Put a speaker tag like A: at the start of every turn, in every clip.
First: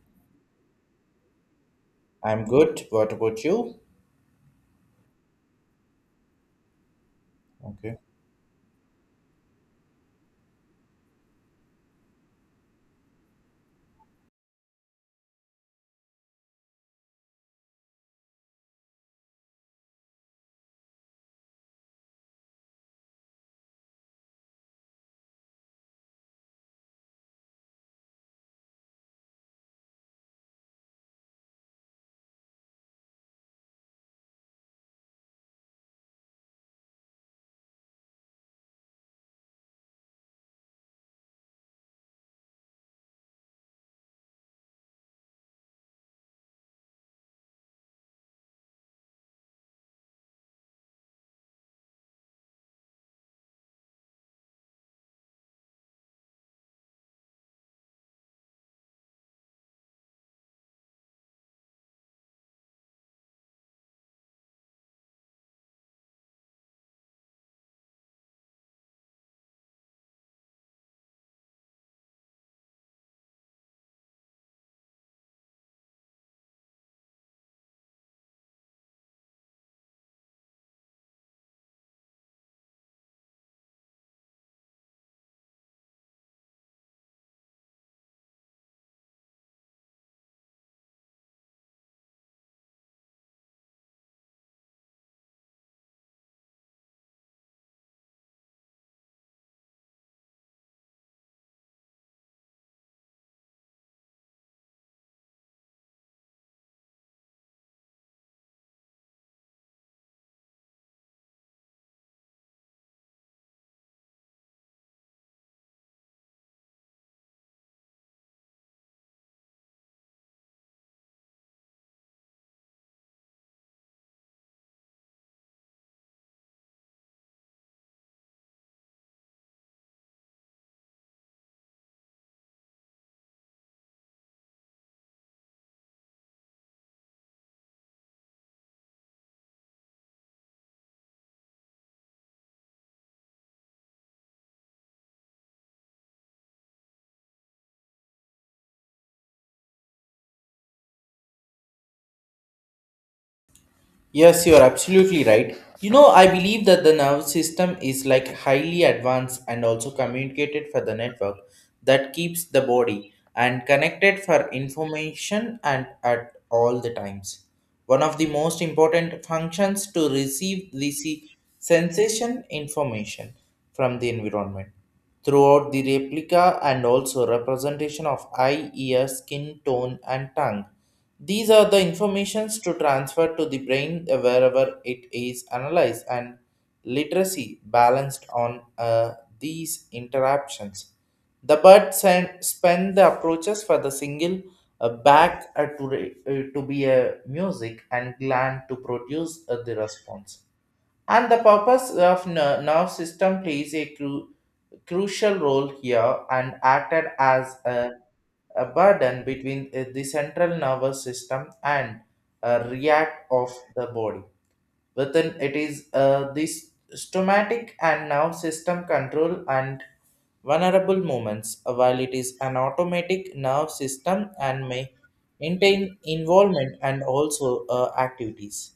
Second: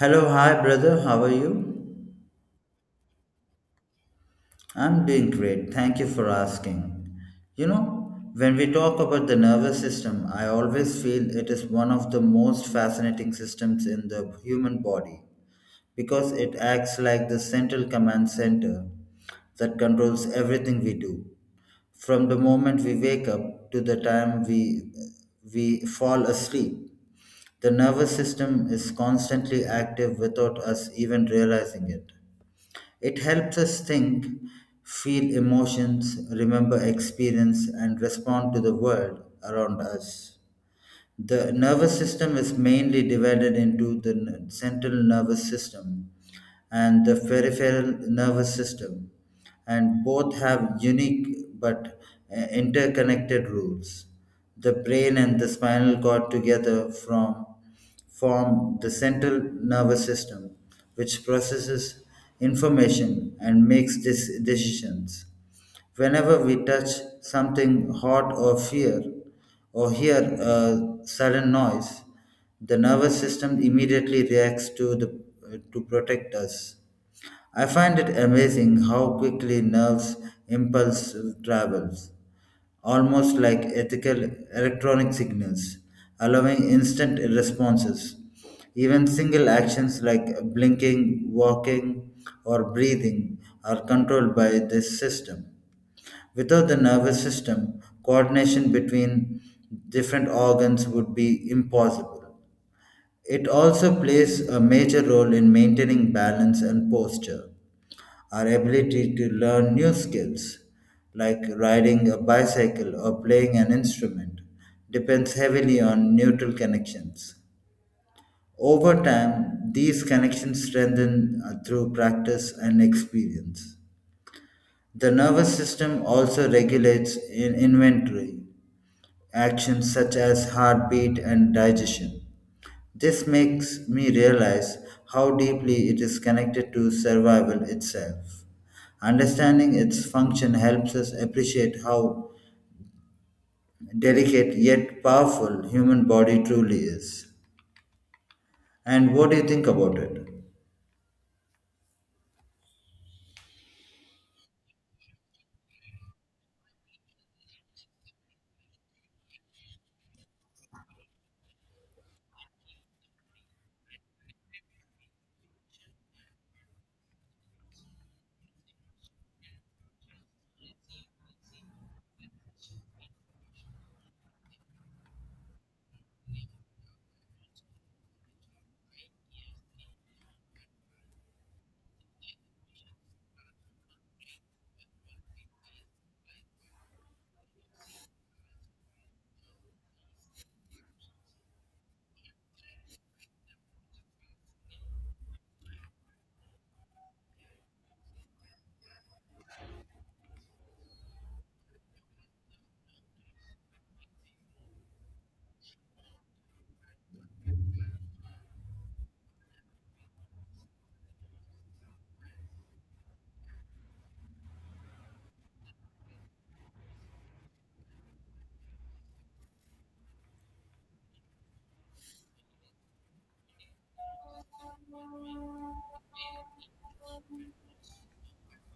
A: Hello, hi brother, how are you?
B: I'm good. What about you?
A: I'm doing great, thank you for asking. You
B: Okay.
A: know, when we talk about the nervous system, I always feel it is one of the most fascinating systems in the human body because it acts like the central command center that controls everything we do, from the moment we wake up to the time we fall asleep. The nervous system is constantly active without us even realizing it. It helps us think, feel emotions, remember experience, and respond to the world around us. The nervous system is mainly divided into the central nervous system and the peripheral nervous system, and both have unique but interconnected rules. The brain and the spinal cord together form the central nervous system, which processes information and makes decisions. Whenever we touch something hot or fear or hear a sudden noise, the nervous system immediately reacts to protect us. I find it amazing how quickly nerves impulse travels, almost like ethical electronic signals, allowing instant responses. Even single actions like blinking, walking, or breathing are controlled by this system. Without the nervous system, coordination between different organs would be impossible. It also plays a major role in maintaining balance and posture. Our ability to learn new skills, like riding a bicycle or playing an instrument, depends heavily on neutral connections. Over time, these connections strengthen through practice and experience. The nervous system also regulates in inventory actions such as heartbeat and digestion. This makes me realize how deeply it is connected to survival itself. Understanding its function helps us appreciate how delicate yet powerful human body truly is. And what do you think about it?
B: Yes, you're absolutely right. You know, I believe that the nervous system is like highly advanced and also communicated for the network that keeps the body and connected for information and at all the times. One of the most important functions to receive the sensation information from the environment, throughout the replica and also representation of eye, ear, skin tone and tongue. These are the informations to transfer to the brain wherever it is analyzed and literacy balanced on these interactions. The bird spend the approaches for the single back to, to be a music and gland to produce the response. And the purpose of nerve system plays a crucial role here and acted as a burden between the central nervous system and react of the body. Within it is this stomatic and nerve system control and vulnerable moments, while it is an automatic nerve system and may maintain involvement and also activities.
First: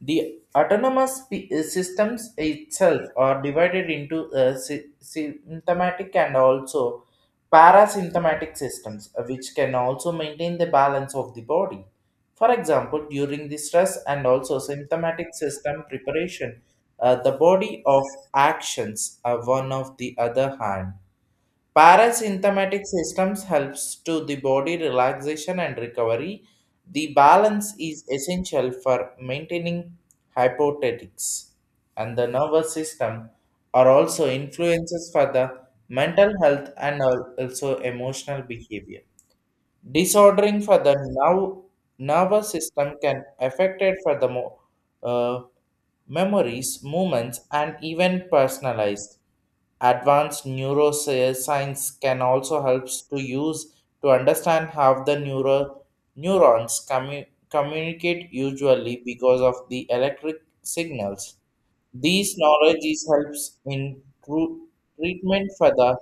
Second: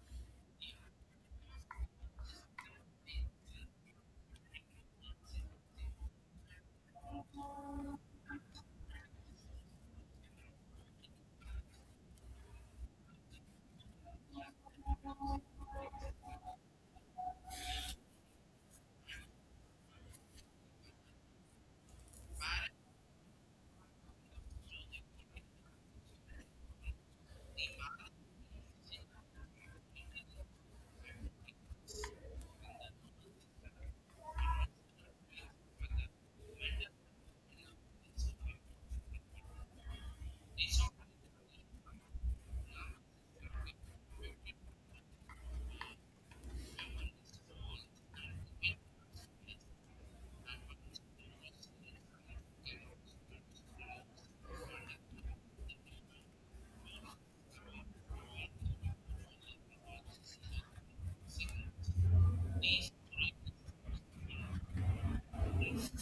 B: The autonomous systems itself are divided into uh, symptomatic and also parasymptomatic systems, which can also maintain the balance of the body. For example, during the stress and also symptomatic system preparation, the body of actions are one of the other hand. Parasympathetic systems helps to the body relaxation and recovery. The balance is essential for maintaining hypothetics, and the nervous system are also influences for the mental health and also emotional behavior disordering for the now nervous system can affect it for the uh, memories, movements, and even personalized. Advanced neuroscience can also helps to use to understand how the neurons communicate usually because of the electric signals. These knowledges helps in treatment for the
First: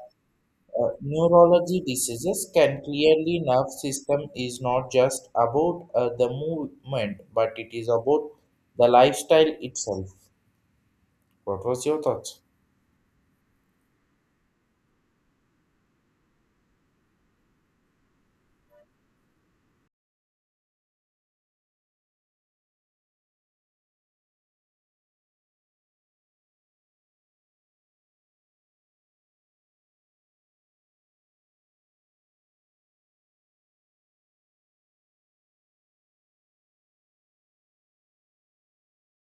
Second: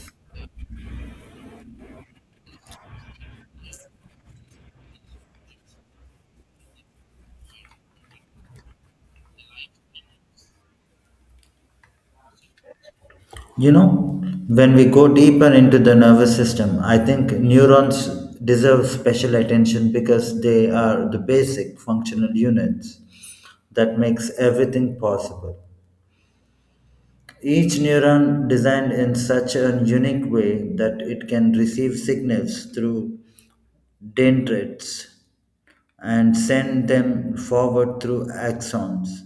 B: neurology diseases, can clearly nerve system is not just about the movement, but it is about the lifestyle itself. What was your thoughts?
A: You know, when we go deeper into the nervous system, I think neurons deserve special attention because they are the basic functional units that makes everything possible. Each neuron designed in such a unique way that it can receive signals through dendrites and send them forward through axons.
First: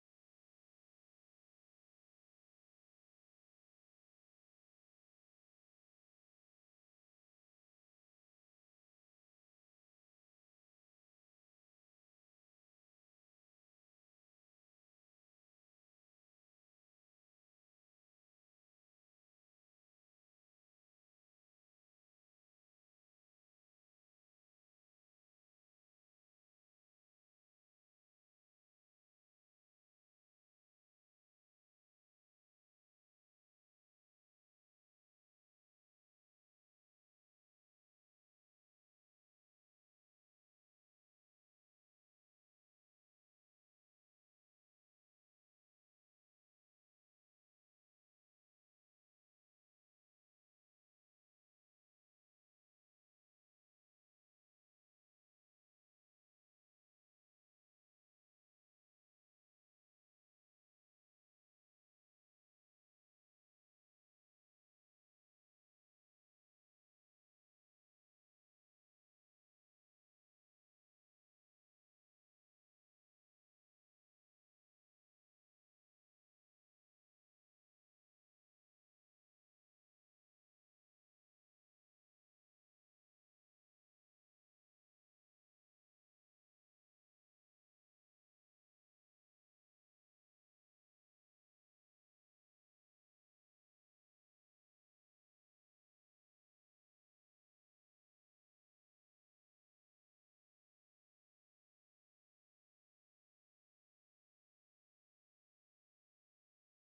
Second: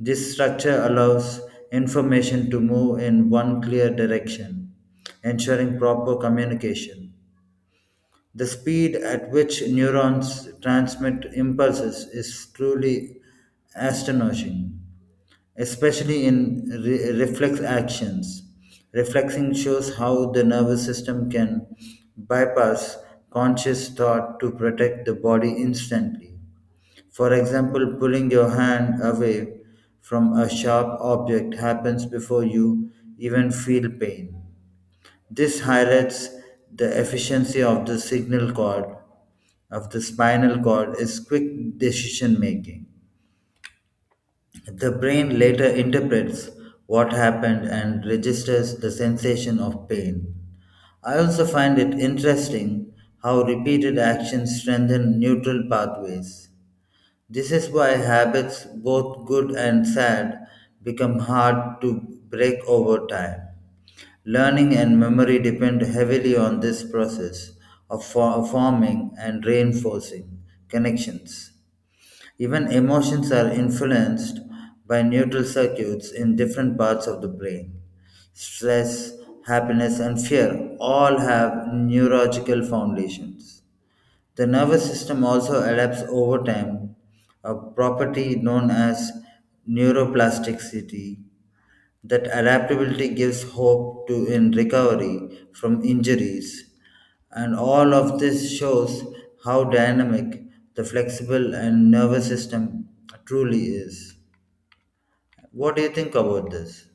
A: This structure allows information to move in one clear direction, ensuring proper communication. The speed at which neurons transmit impulses is truly astonishing, especially in reflex actions. Reflexing shows how the nervous system can bypass conscious thought to protect the body instantly. For example, pulling your hand away from a sharp object happens before you even feel pain. This highlights the efficiency of the spinal cord, is quick decision making. The brain later interprets what happened and registers the sensation of pain. I also find it interesting how repeated actions strengthen neutral pathways. This is why habits, both good and sad, become hard to break over time. Learning and memory depend heavily on this process of forming and reinforcing connections. Even emotions are influenced by neural circuits in different parts of the brain. Stress, happiness, and fear all have neurological foundations. The nervous system also adapts over time, a property known as neuroplasticity, that adaptability gives hope to in recovery from injuries. And all of this shows how dynamic the flexible and nervous system truly is. What do you think about this?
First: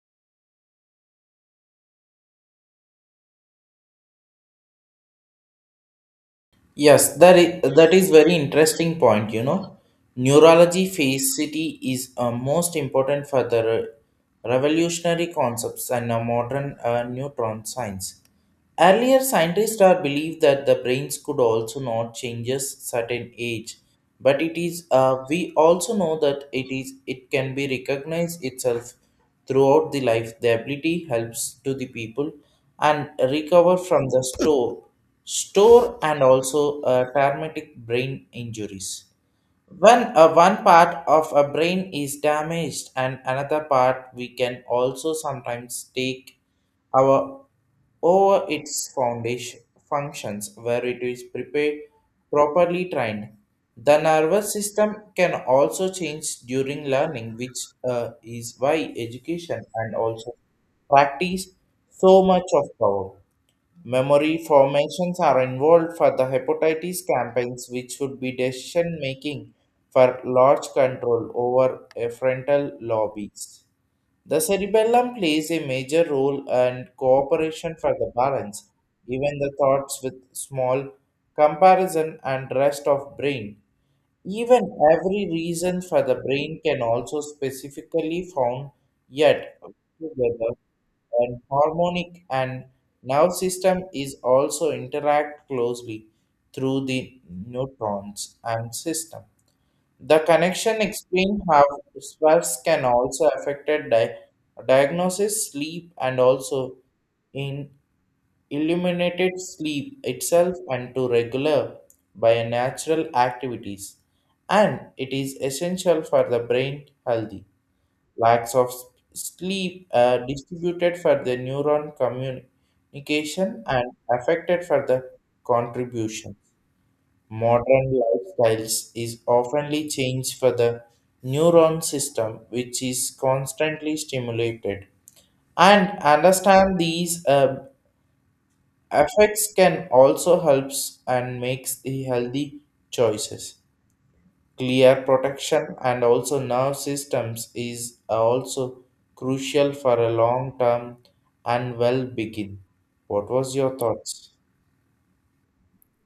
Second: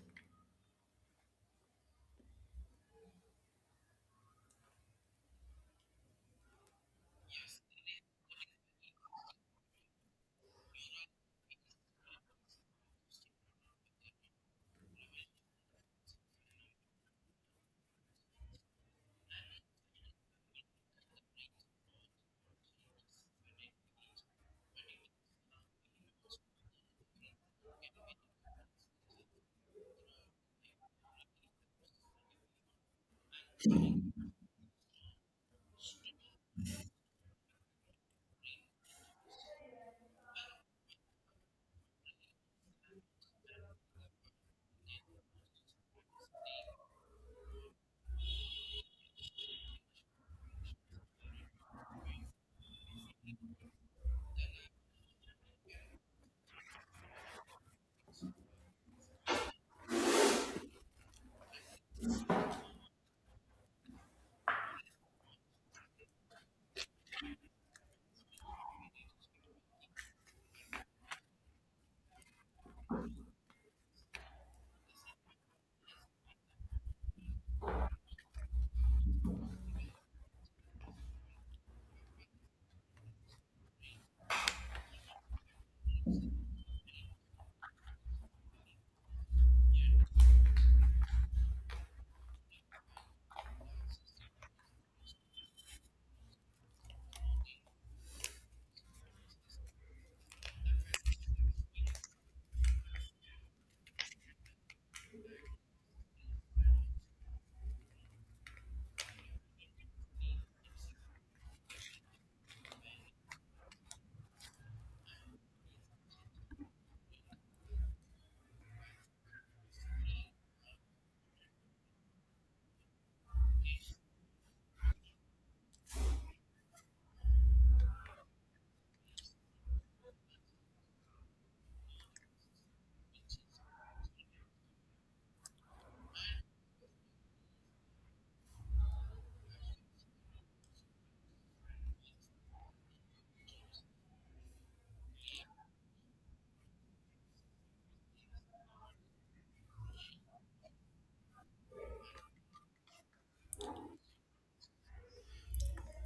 B: Yes, that is very interesting point. You know, neurology facility is most important for the revolutionary concepts and modern neutron science. Earlier, scientists are believed that the brains could also not changes certain age, but it is we also know that it can be recognized itself throughout the life. The ability helps to the people and recover from the store and also traumatic brain injuries. When one part of a brain is damaged and another part, we can also sometimes take our over its foundation functions where it is prepared properly trained. The nervous system can also change during learning, which is why education and also practice so much of power. Memory formations are involved for the hepatitis campaigns, which would be decision making for large control over a frontal lobbies. The cerebellum plays a major role and cooperation for the balance, even the thoughts with small comparison and rest of brain. Even every reason for the brain can also specifically found yet together and harmonic, and nerve system is also interact closely through the neutrons and system. The connection explain how stress can also affect diagnosis, sleep, and also in illuminated sleep itself and to regular by natural activities, and it is essential for the brain healthy. Lacks of sleep are distributed for the neuron communication and affected for the contribution. Modern lifestyles is oftenly changed for the neuron system which is constantly stimulated, and understand these affects can also helps and makes the healthy choices. Clear protection and also nerve systems is also crucial for a long term and well begin. What was your thoughts?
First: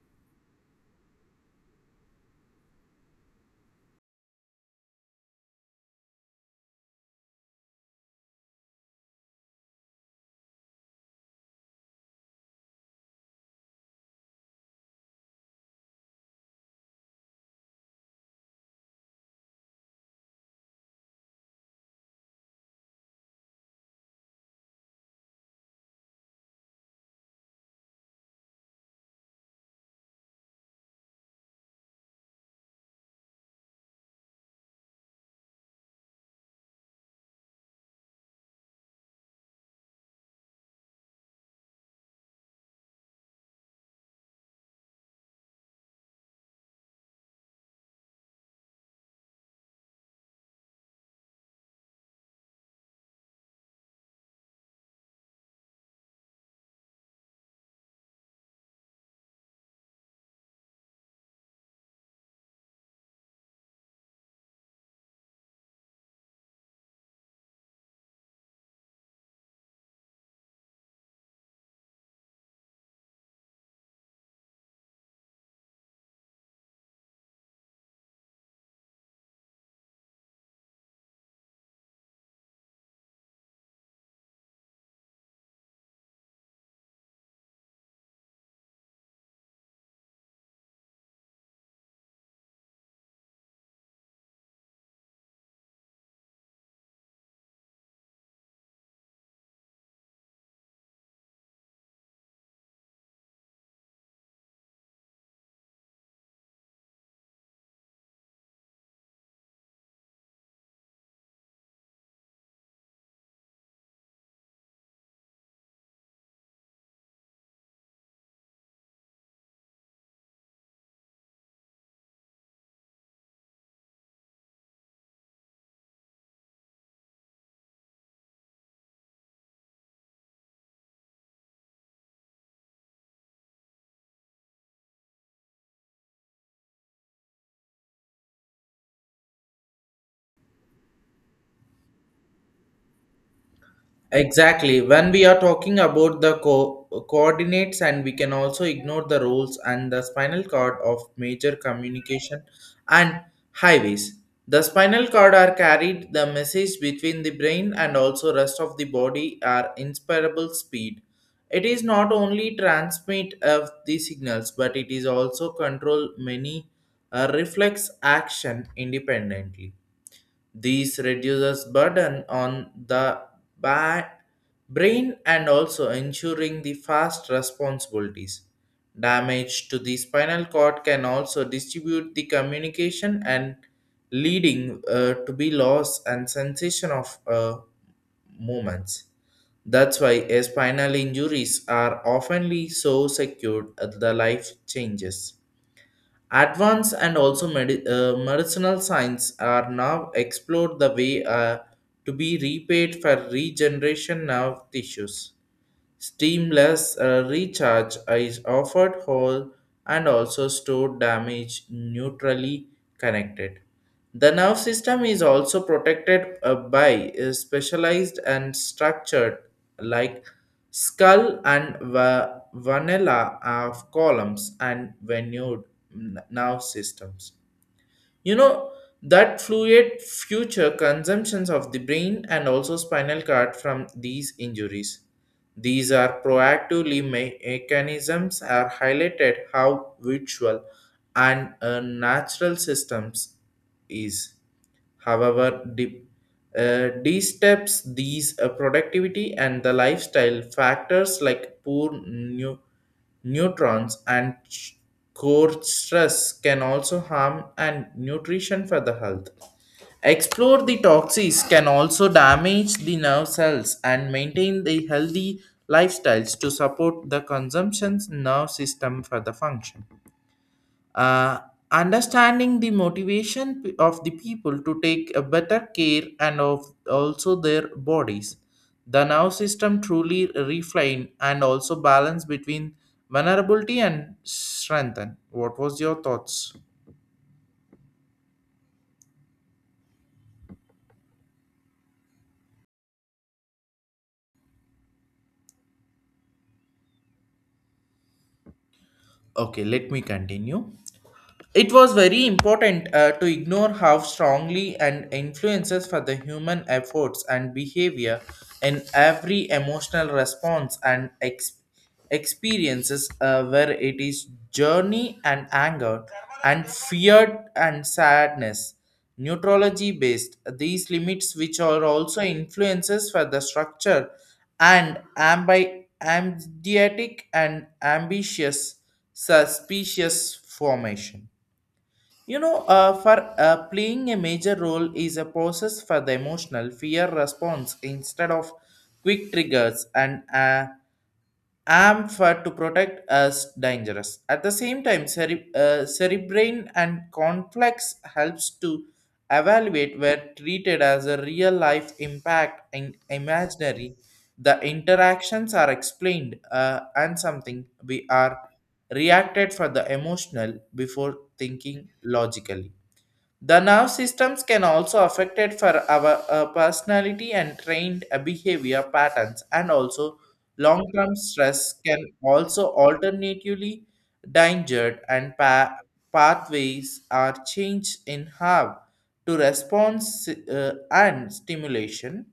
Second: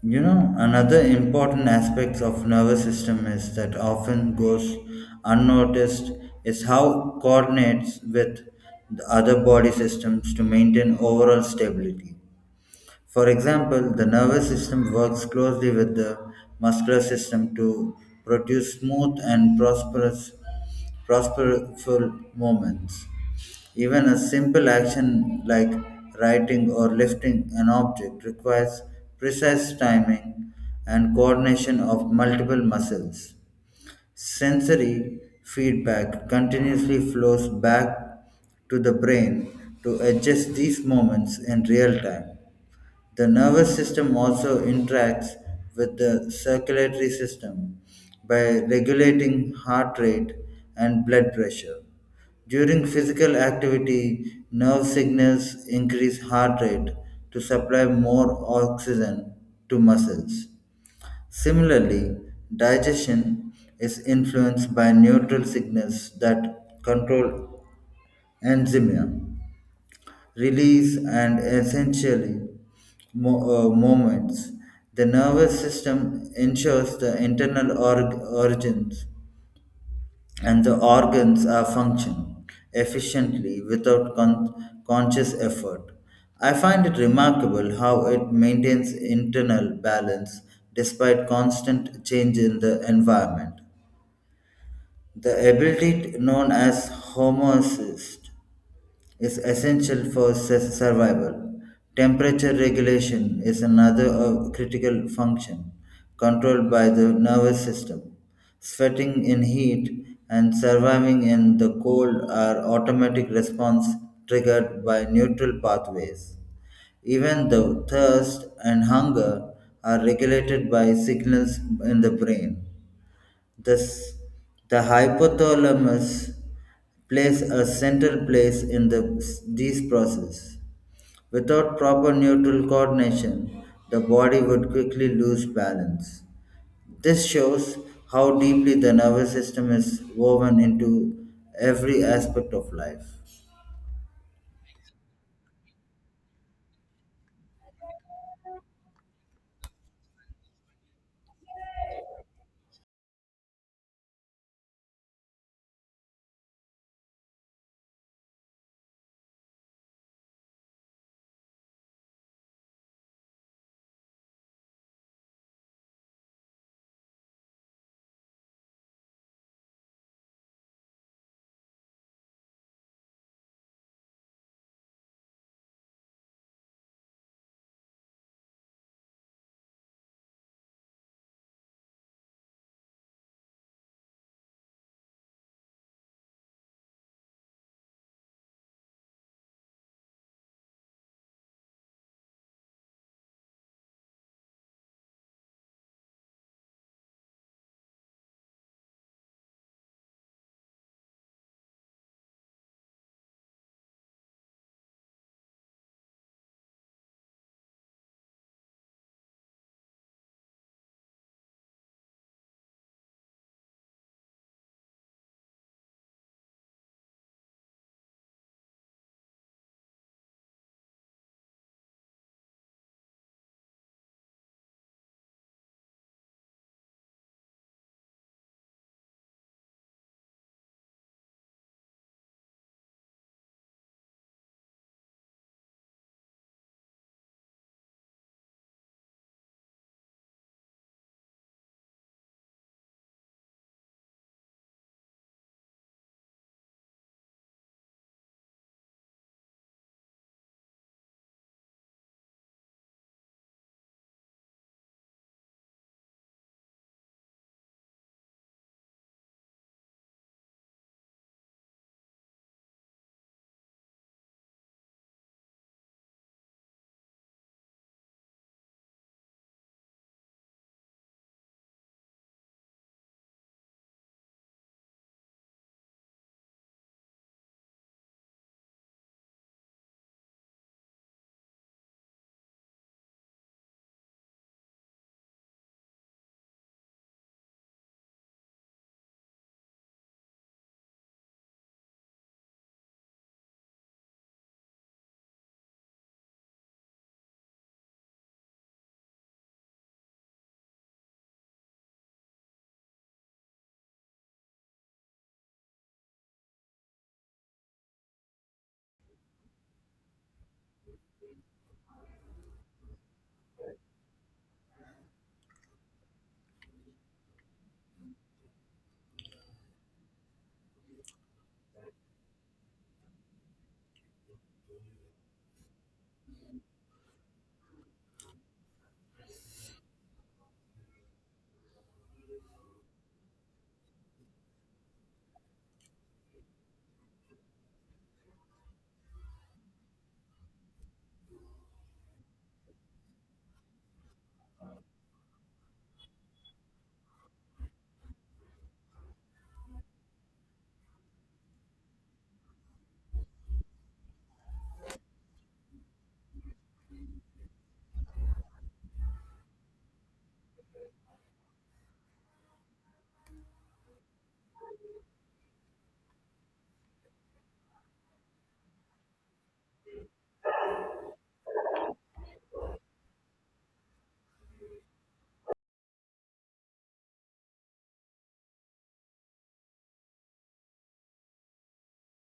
A: You know, another important aspect of nervous system is that often goes unnoticed is how coordinates with the other body systems to maintain overall stability. For example, the nervous system works closely with the muscular system to produce smooth and prosperful movements. Even a simple action like writing or lifting an object requires precise timing and coordination of multiple muscles. Sensory feedback continuously flows back to the brain to adjust these moments in real time. The nervous system also interacts with the circulatory system by regulating heart rate and blood pressure. During physical activity, nerve signals increase heart rate to supply more oxygen to muscles. Similarly, digestion is influenced by neutral signals that control enzymia release, and essentially moments. The nervous system ensures the internal origins and the organs are function efficiently without conscious effort. I find it remarkable how it maintains internal balance despite constant change in the environment. The ability known as homeostasis is essential for survival. Temperature regulation is another critical function controlled by the nervous system. Sweating in heat and surviving in the cold are automatic response triggered by neutral pathways. Even the thirst and hunger are regulated by signals in the brain. Thus, the hypothalamus plays a central place in these processes. Without proper neutral coordination, the body would quickly lose balance. This shows how deeply the nervous system is woven into every aspect of life.
B: Exactly. When we are talking about the coordinates, and we can also ignore the roles and the spinal cord of major communication and highways. The spinal cord are carried the message between the brain and also rest of the body are inspirable speed. It is not only transmit of the signals, but it is also control many reflex action independently. This reduces burden on the ba- brain and also ensuring the fast responsibilities. Damage to the spinal cord can also distribute the communication and leading to be loss and sensation of movements. That's why spinal injuries are oftenly so secured at the life changes. Advanced and also medicinal science are now explored the way to be repaid for regeneration nerve tissues. Steamless recharge is offered whole and also stored damage neutrally connected. The nerve system is also protected by specialized and structured like skull and vanilla of columns and venued nerve systems. You know, that fluid future consumptions of the brain and also spinal cord from these injuries. These are proactively mechanisms are highlighted how virtual and natural systems is. However, de-steps these productivity and the lifestyle factors like poor neutrons and core stress can also harm and nutrition for the health. Explore the toxins can also damage the nerve cells and maintain the healthy lifestyles to support the consumption's nerve system for the function. Uh, Understanding the motivation of the people to take a better care and of also their bodies. The nerve system truly refine and also balance between vulnerability and strengthen. What was your thoughts? Okay, let me continue. It was very important to ignore how strongly and influences for the human efforts and behavior in every emotional response and experiences where it is journey and anger and fear and sadness. Neurology based these limits which are also influences for the structure and ambidiotic and ambitious suspicious formation. You know, for playing a major role is a process for the emotional fear response instead of quick triggers and am for to protect us dangerous. At the same time, cerebrine and complex helps to evaluate were treated as a real life impact and imaginary. The interactions are explained and something we are reacted for the emotional before thinking logically. The nerve systems can also affected for our personality and trained behavior patterns, and also long-term stress can also alternatively danger, and pathways are changed in how to response and stimulation,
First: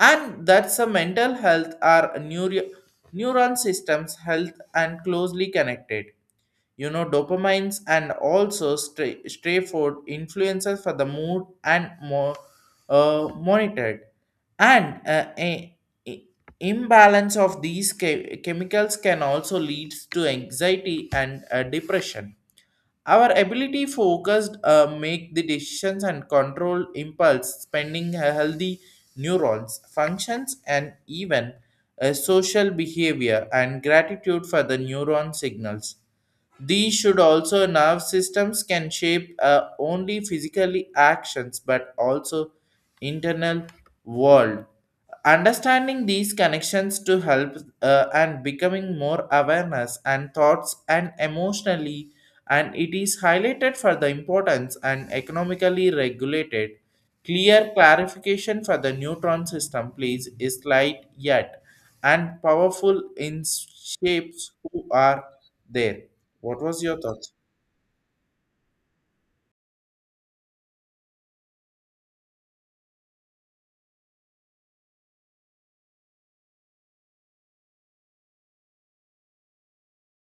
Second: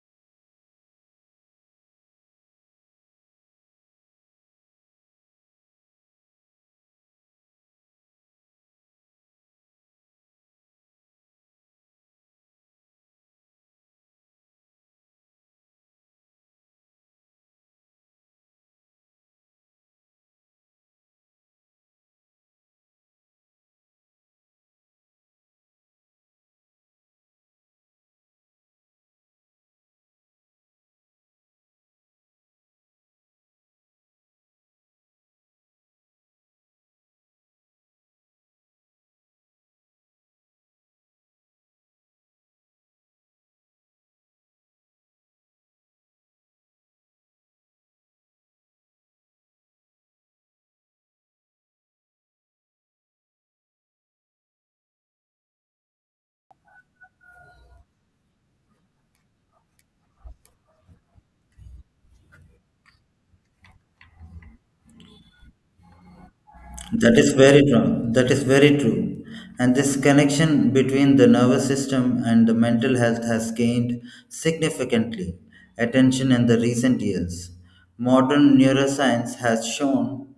B: and that's a mental health are neuron systems health and closely connected. You know, dopamines and also stray food influences for the mood and more monitored, and i- imbalance of these chemicals can also leads to anxiety and depression. Our ability focused make the decisions and control impulse spending a healthy neurons functions, and even a social behavior and gratitude for the neuron signals. These should also nerve systems can shape only physically actions, but also internal world. Understanding these connections to help and becoming more awareness and thoughts and emotionally, and it is highlighted for the importance and economically regulated. Clear clarification for the neutron system, please, is light yet and powerful in shapes who are there. What was your
A: That
B: thought?
A: is very true. That is very true. And this connection between the nervous system and the mental health has gained significantly attention in the recent years. Modern neuroscience has shown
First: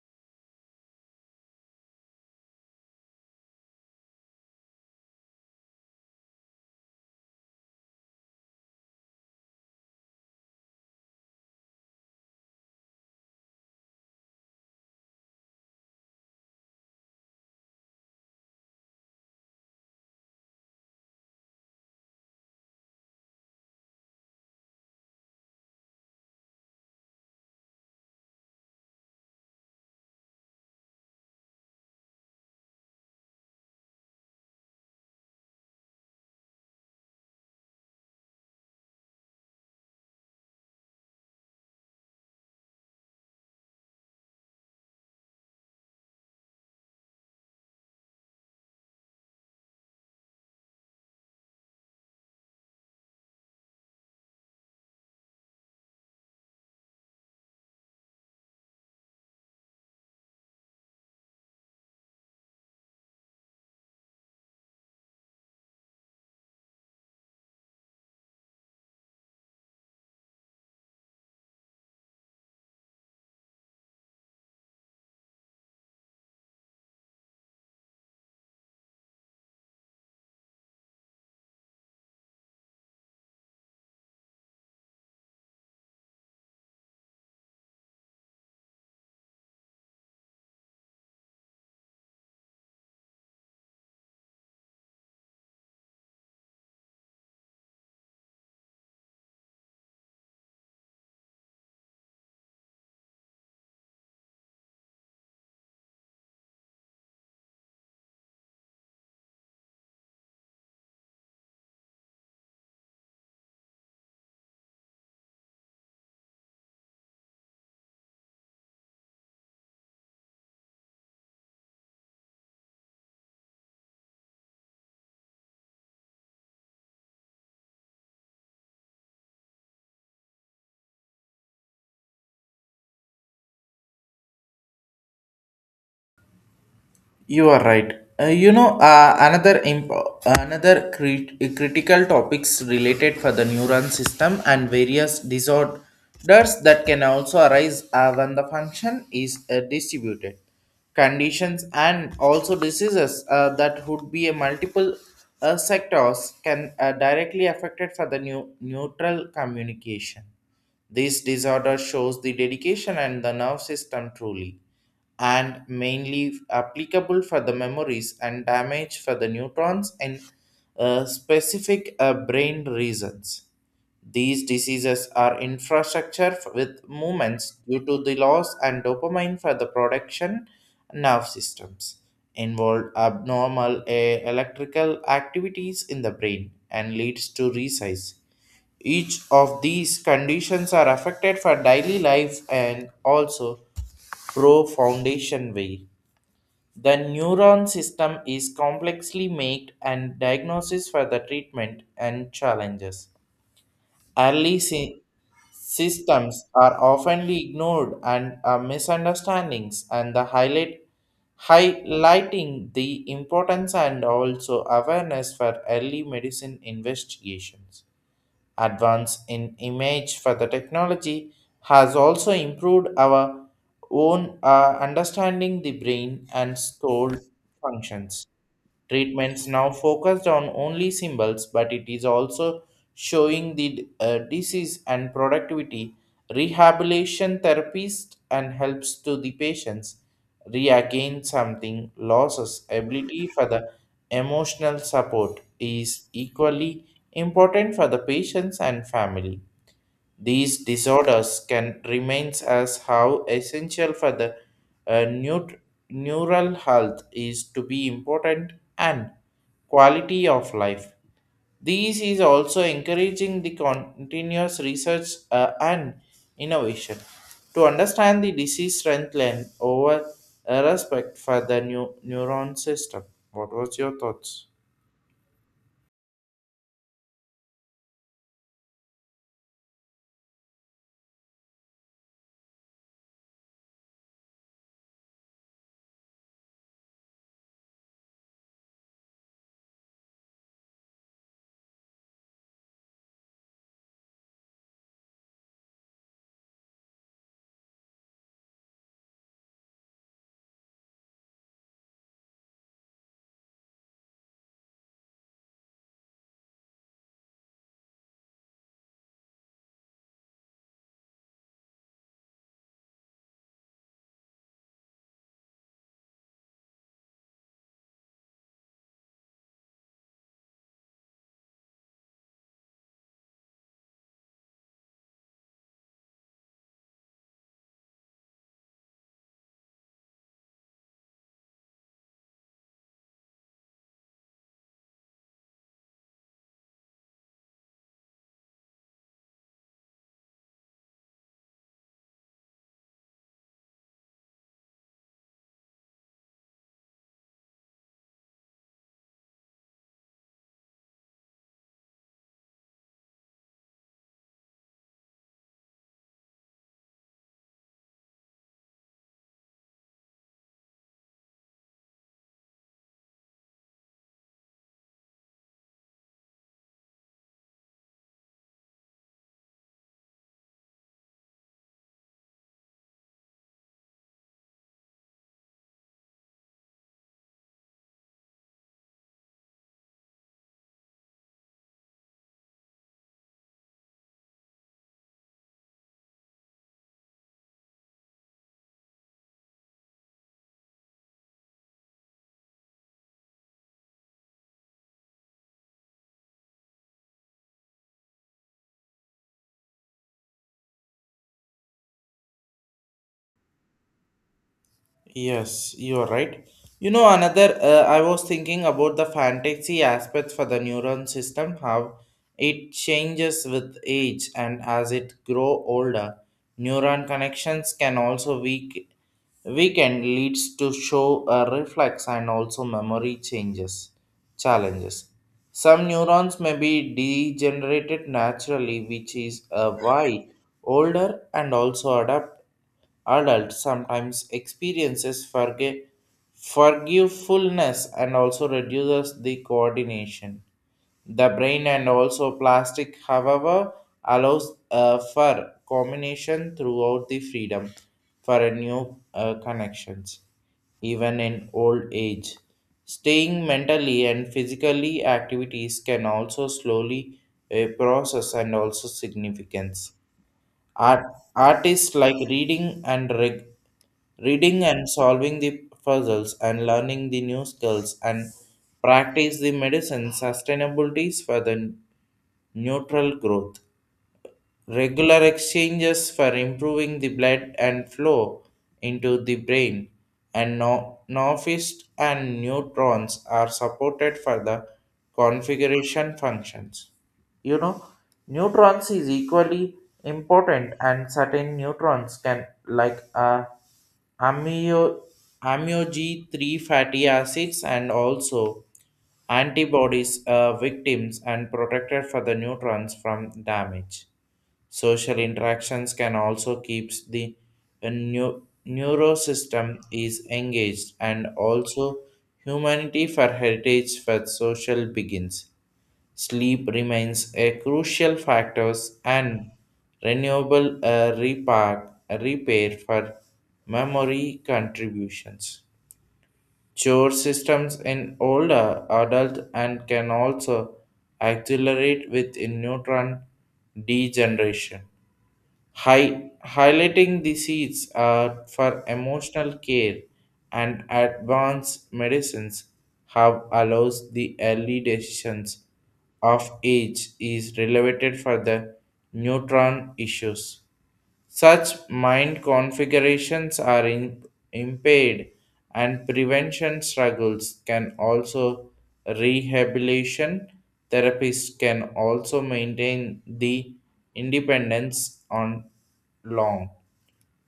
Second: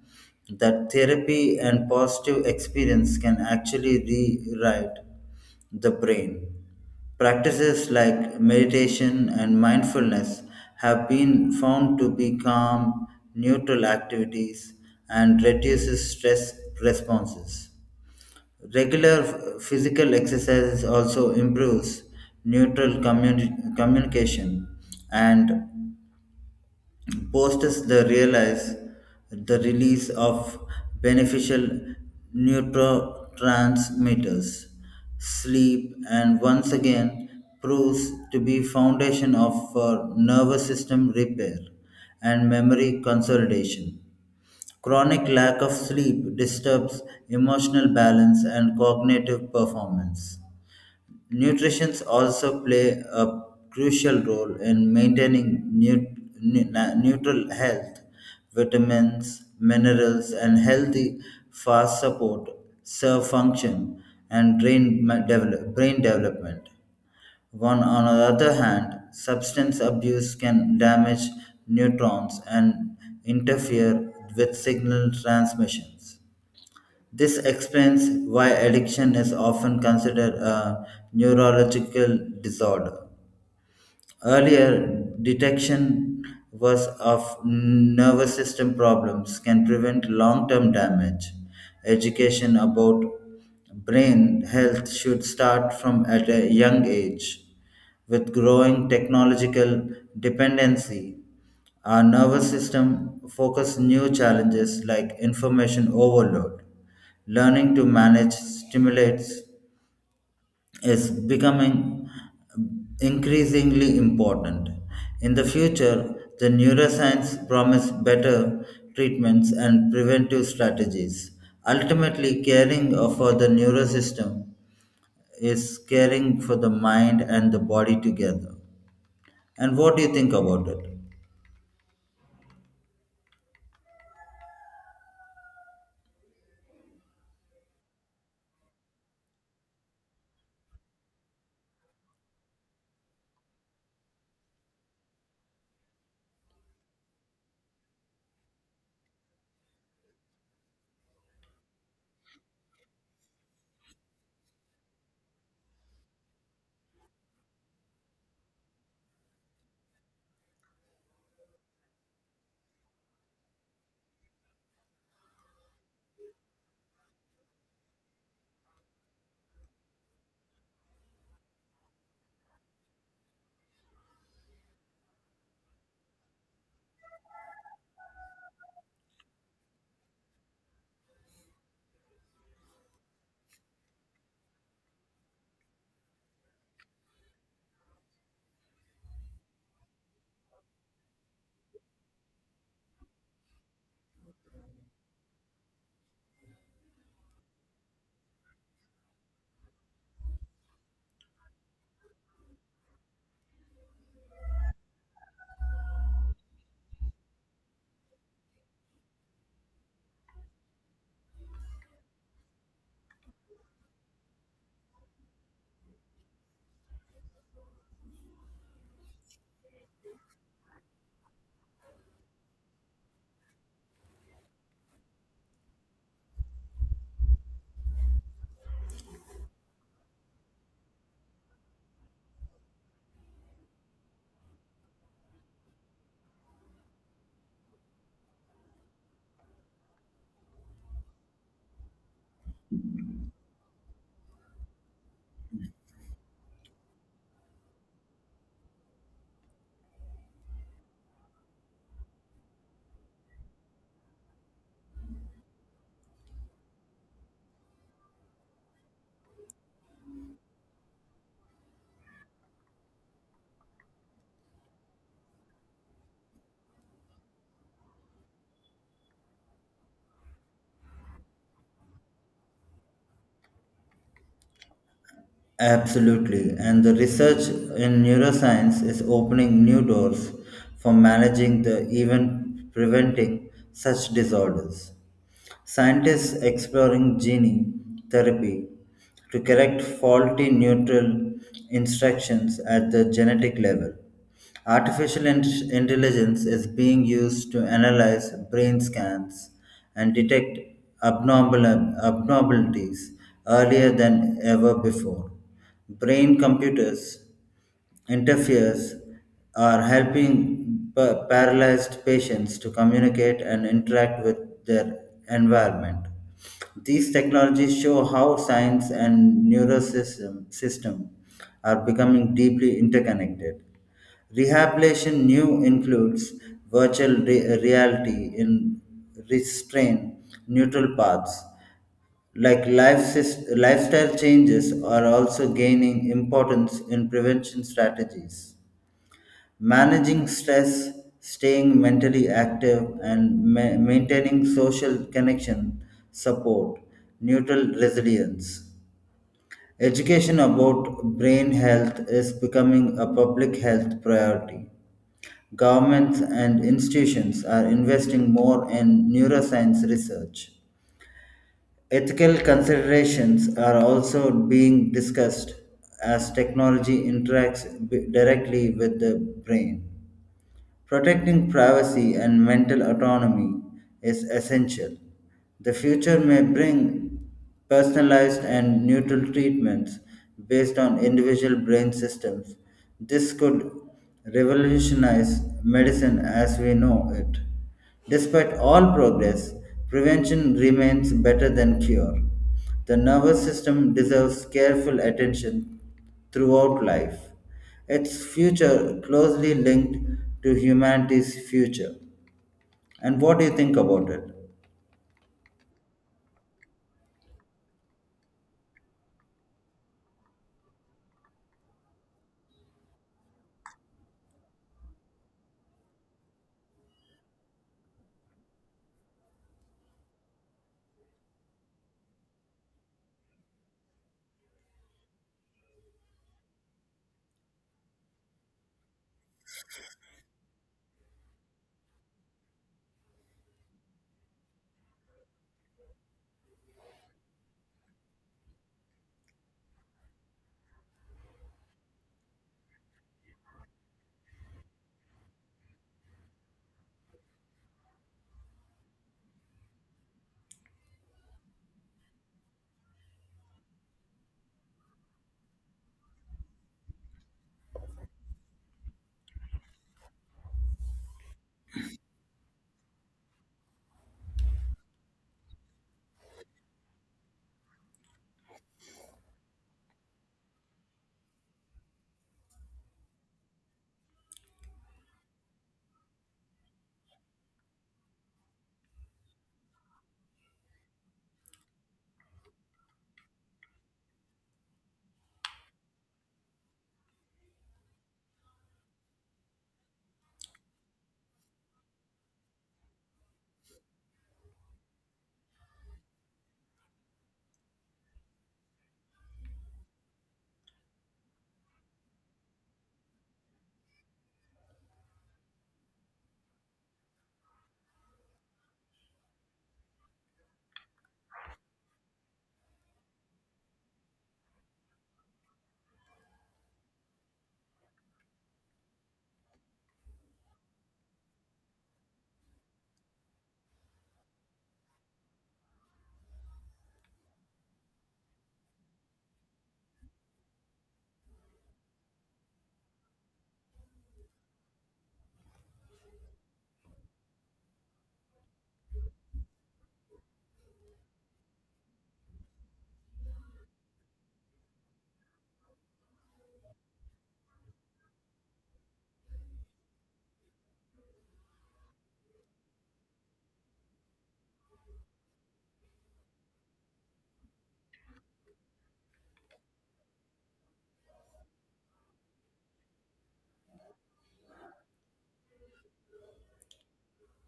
A: that therapy and positive experience can actually rewrite the brain. Practices like meditation and mindfulness have been found to be calm, neutral activities and reduces stress responses. Regular physical exercises also improves neutral communication and post the realize the release of beneficial neurotransmitters. Sleep and once again proves to be foundation of for nervous system repair and memory consolidation. Chronic lack of sleep disturbs emotional balance and cognitive performance. Nutritions also play a crucial role in maintaining neutral health. Vitamins, minerals, and healthy fast support serve function and brain development. One, on the other hand, substance abuse can damage neurons and interfere with signal transmissions. This explains why addiction is often considered a neurological disorder. Earlier detection was of nervous system problems can prevent long-term damage. Education about brain health should start from at a young age. With growing technological dependency, our nervous system focus new challenges like information overload. Learning to manage stimulates is becoming increasingly important. In the future, the neuroscience promise better treatments and preventive strategies. Ultimately, caring for the neurosystem is caring for the mind and the body together. And what do you think about it?
B: You are right. You know, another critical topics related for the neuron system and various disorders that can also arise when the function is distributed. Conditions and also diseases that would be a multiple sectors can directly affected for the new neutral communication. This disorder shows the dedication and the nerve system truly, and mainly applicable for the memories and damage for the neurons and specific brain reasons. These diseases are infrastructure with movements due to the loss and dopamine for the production nerve systems involve abnormal electrical activities in the brain and leads to resize. Each of these conditions are affected for daily life and also pro foundation way. The neuron system is complexly made and diagnosis for the treatment and challenges. Early systems are often ignored and are misunderstandings, and the highlighting the importance and also awareness for early medicine investigations. Advance in image for the technology has also improved our own understanding the brain and soul functions. Treatments now focused on only symbols, but it is also showing the disease and productivity. Rehabilitation therapist and helps to the patients regain something losses. Ability for the emotional support is equally important for the patients and family. These disorders can remain as how essential for the uh, neut- neural health is to be important and quality of life. This is also encouraging the continuous research and innovation to understand the disease strengthen over respect for the new neuron system. What was your thoughts?
A: Absolutely. And the research in neuroscience is opening new doors for managing the even preventing such disorders. Scientists exploring gene therapy to correct faulty neutral instructions at the genetic level. Artificial intelligence is being used to analyze brain scans and detect abnormal abnormalities earlier than ever before. Brain computers interferes are helping paralyzed patients to communicate and interact with their environment. These technologies show how science and neurosystem system are becoming deeply interconnected. Rehabilitation new includes virtual reality in restrain neutral paths like lifestyle changes are also gaining importance in prevention strategies. Managing stress, staying mentally active, and maintaining social connection support neutral resilience. Education about brain health is becoming a public health priority. Governments and institutions are investing more in neuroscience research. Ethical considerations are also being discussed as technology interacts directly with the brain. Protecting privacy and mental autonomy is essential. The future may bring personalized and neutral treatments based on individual brain systems. This could revolutionize medicine as we know it. Despite all progress, prevention remains better than cure. The nervous system deserves careful attention throughout life. Its future closely linked to humanity's future. And what do you think about it?
B: Yes, you are right. You know, I was thinking about the fantasy aspects for the neuron system, how it changes with age, and as it grow older, neuron connections can also weaken, leads to show a reflex and also memory challenges. Some neurons may be degenerated naturally, which is why older and also adapt adults sometimes experiences forgetfulness and also reduces the coordination. The brain and also plastic, however, allows for combination throughout the freedom for a new connections, even in old age. Staying mentally and physically activities can also slowly process and also significance. Art, Artists like reading and reading and solving the puzzles and learning the new skills and practice the medicine sustainabilities for the neutral growth, regular exchanges for improving the blood and flow into the brain, and nophist and neutrons are supported for the configuration functions. You know, neutrons is equally important, and certain neutrons can like amio amio G3 fatty acids and also antibodies victims and protected for the neutrons from damage. Social interactions can also keeps the neurosystem is engaged and also humanity for heritage for social begins. Sleep remains a crucial factors and renewable repair for memory contributions. Chore systems in older adult and can also accelerate with in neutron degeneration. Highlighting the seeds for emotional care and advanced medicines have allows the early decisions of age is related for the neutron issues. Such mind configurations are impaired, and prevention struggles can also rehabilitation therapists can also maintain the independence on long.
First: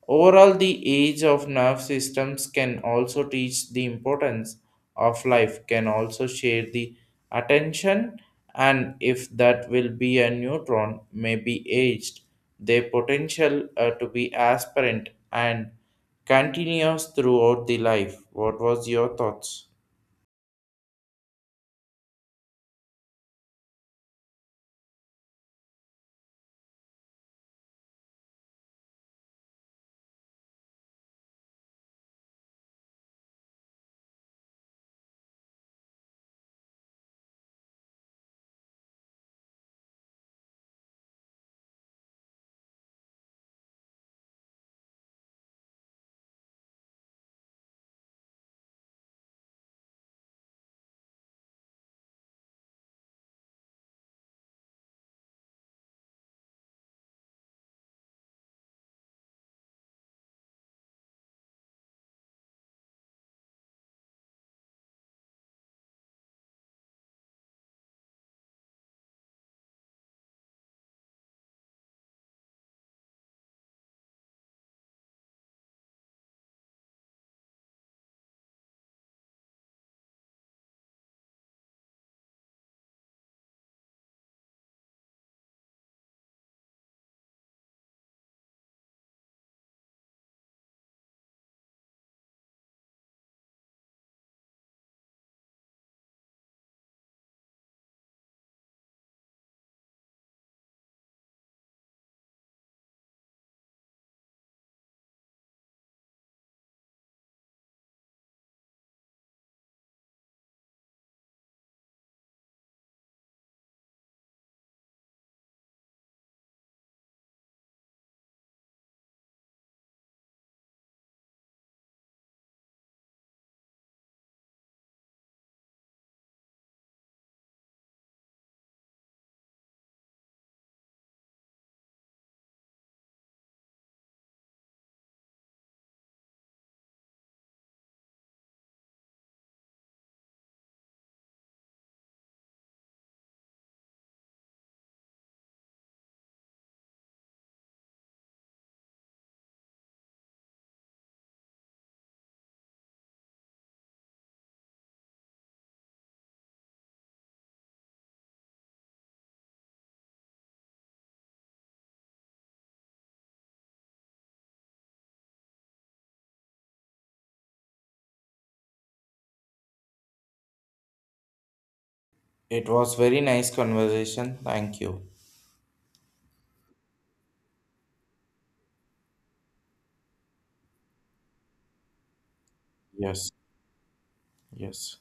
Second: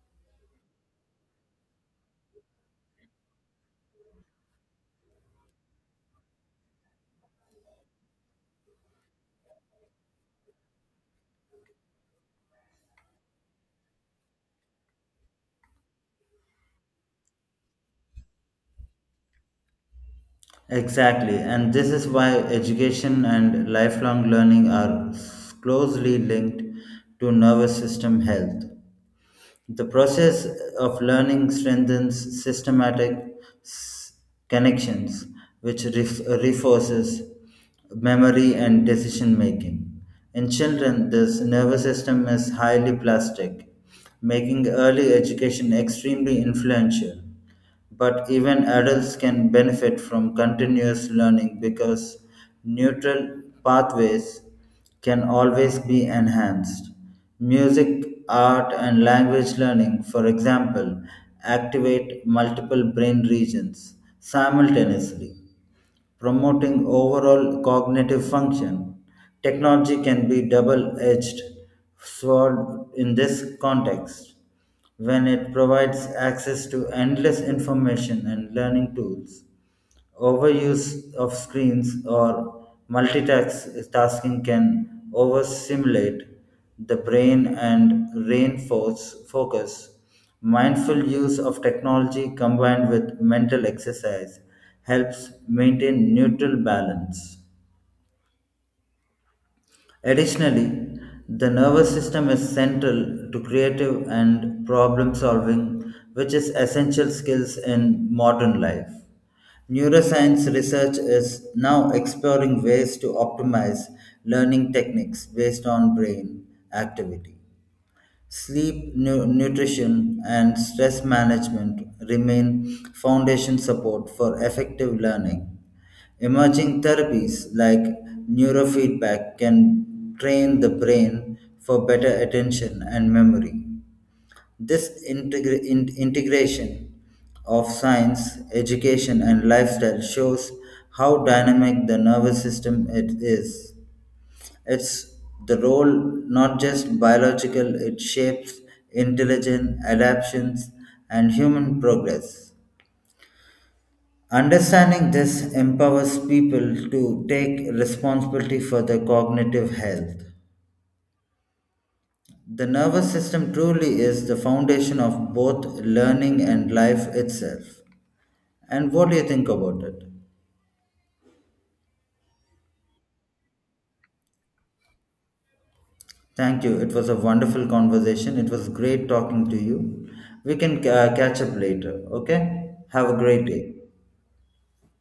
B: Overall, the age of nerve systems can also teach the importance of life, can also share the attention, and if that will be a neutron, may be aged, their potential to be aspirant and continuous throughout the life. What was your thoughts?
A: Exactly, and this is why education and lifelong learning are closely linked to nervous system health. The process of learning strengthens systematic connections, which reinforces memory and decision making. In children, this nervous system is highly plastic, making early education extremely influential. But even adults can benefit from continuous learning because neutral pathways can always be enhanced. Music, art, and language learning, for example, activate multiple brain regions simultaneously, promoting overall cognitive function. Technology can be double edged sword in this context when it provides access to endless information and learning tools. Overuse of screens or multitasking can overstimulate the brain and reinforce focus. Mindful use of technology combined with mental exercise helps maintain neutral balance. Additionally, the nervous system is central to creative and problem solving, which is essential skills in modern life. Neuroscience research is now exploring ways to optimize learning techniques based on brain activity. Sleep, nutrition, and stress management remain foundation support for effective learning. Emerging therapies like neurofeedback can train the brain for better attention and memory. This integration of science, education, and lifestyle shows how dynamic the nervous system it is. It's the role not just biological, it shapes intelligence, adaptations, and human progress. Understanding this empowers people to take responsibility for their cognitive health. The nervous system truly is the foundation of both learning and life itself. And what do you think about it?
B: It was very nice conversation. Thank you.
A: Thank you. It was a wonderful conversation. It was great talking to you. We can catch up later. Okay? Have a
B: Yes,
A: great day.
B: yes.